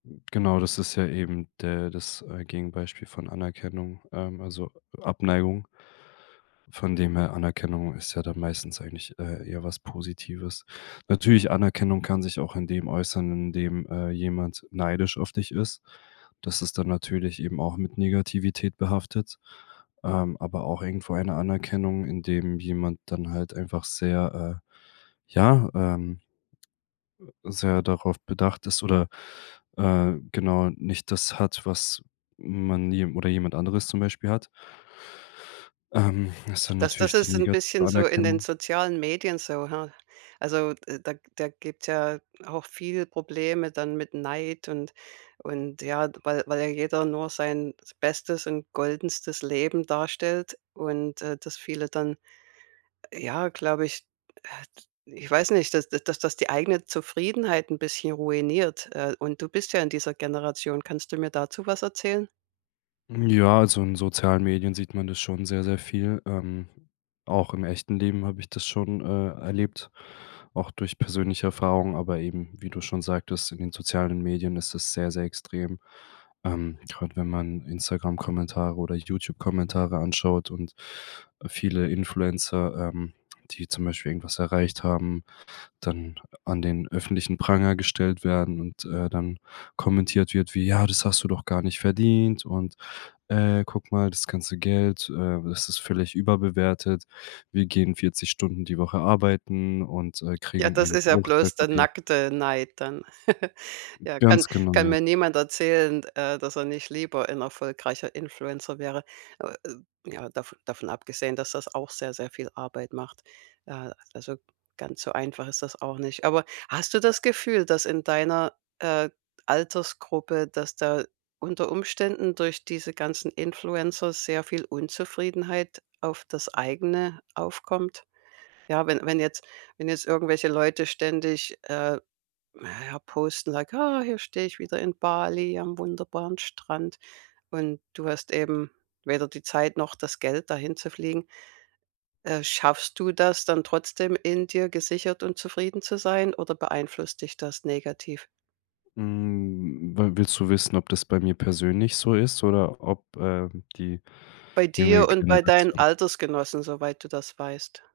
Genau, das ist ja eben der das, äh, Gegenbeispiel von Anerkennung, ähm, also Abneigung. Von dem her, Anerkennung ist ja dann meistens eigentlich, äh, eher was Positives. Natürlich, Anerkennung kann sich auch in dem äußern, in dem, äh, jemand neidisch auf dich ist. Das ist dann natürlich eben auch mit Negativität behaftet, ähm, aber auch irgendwo eine Anerkennung, indem jemand dann halt einfach sehr, äh, ja, ähm sehr darauf bedacht ist oder, äh, genau nicht das hat, was man jem oder jemand anderes zum Beispiel hat. Ähm, das ist dann Das das natürlich die ist 'n negative bisschen so in den Anerkennung. sozialen Medien so, ha? Also de da g da gibt's ja auch viele Probleme dann mit Neid und und ja, weil weil ja jeder nur sein bestes und goldenstes Leben darstellt und, äh, das viele dann, ja, glaube ich ah t ich weiß nicht dass dass das die eigene Zufriedenheit 'n bisschen ruiniert. Äh, und du bist ja in dieser Generation. Kannst du mir dazu was erzählen? Ja, also in sozialen Medien sieht man das schon sehr, sehr viel. Ähm, auch im echten Leben habe ich das schon, äh, erlebt, auch durch persönliche Erfahrungen. Aber eben, wie du schon sagtest, in den sozialen Medien ist es sehr, sehr extrem. Ähm, gerade wenn man Instagram-Kommentare oder YouTube-Kommentare anschaut und viele Influencer, ähm, die zum Beispiel irgendwas erreicht haben, dann an den öffentlichen Pranger gestellt werden und, äh, dann kommentiert wird wie: „Ja, das hast du doch gar nicht verdient, und, äh, guck mal, das ganze Geld, äh, das ist völlig überbewertet. Wir gehen 40 Stunden die Woche arbeiten und, äh, Ja, kriegen das einen ist ja Bruchteil bloß der von dem.“ nackte Neid dann. Ja, kann Ganz genau, kann ja. mir niemand erzählen, d äh, dass er nicht lieber ein erfolgreicher Influencer wäre. Äh, ja, dav davon abgesehen, dass das auch sehr, sehr viel Arbeit macht. Äh, also ganz so einfach ist das auch nicht. Aber hast du das Gefühl, dass in deiner, äh, Altersgruppe, dass da unter Umständen durch diese ganzen Influencer sehr viel Unzufriedenheit auf das Eigene aufkommt? Ja, wenn wenn jetzt wenn jetzt irgendwelche Leute ständig, äh, naja, posten, sag: „Ah, hier steh ich wieder in Bali am wunderbaren Strand“ und du hast eben weder die Zeit noch das Geld, dahin zu fliegen. Äh, schaffst du das dann trotzdem, in dir gesichert und zufrieden zu sein, oder beeinflusst dich das negativ? Mhm, wi willst du wissen, ob das bei mir persönlich so ist oder ob, ähm, die Bei dir junge und bei deinen Generation Altersgenossen, soweit du das weißt.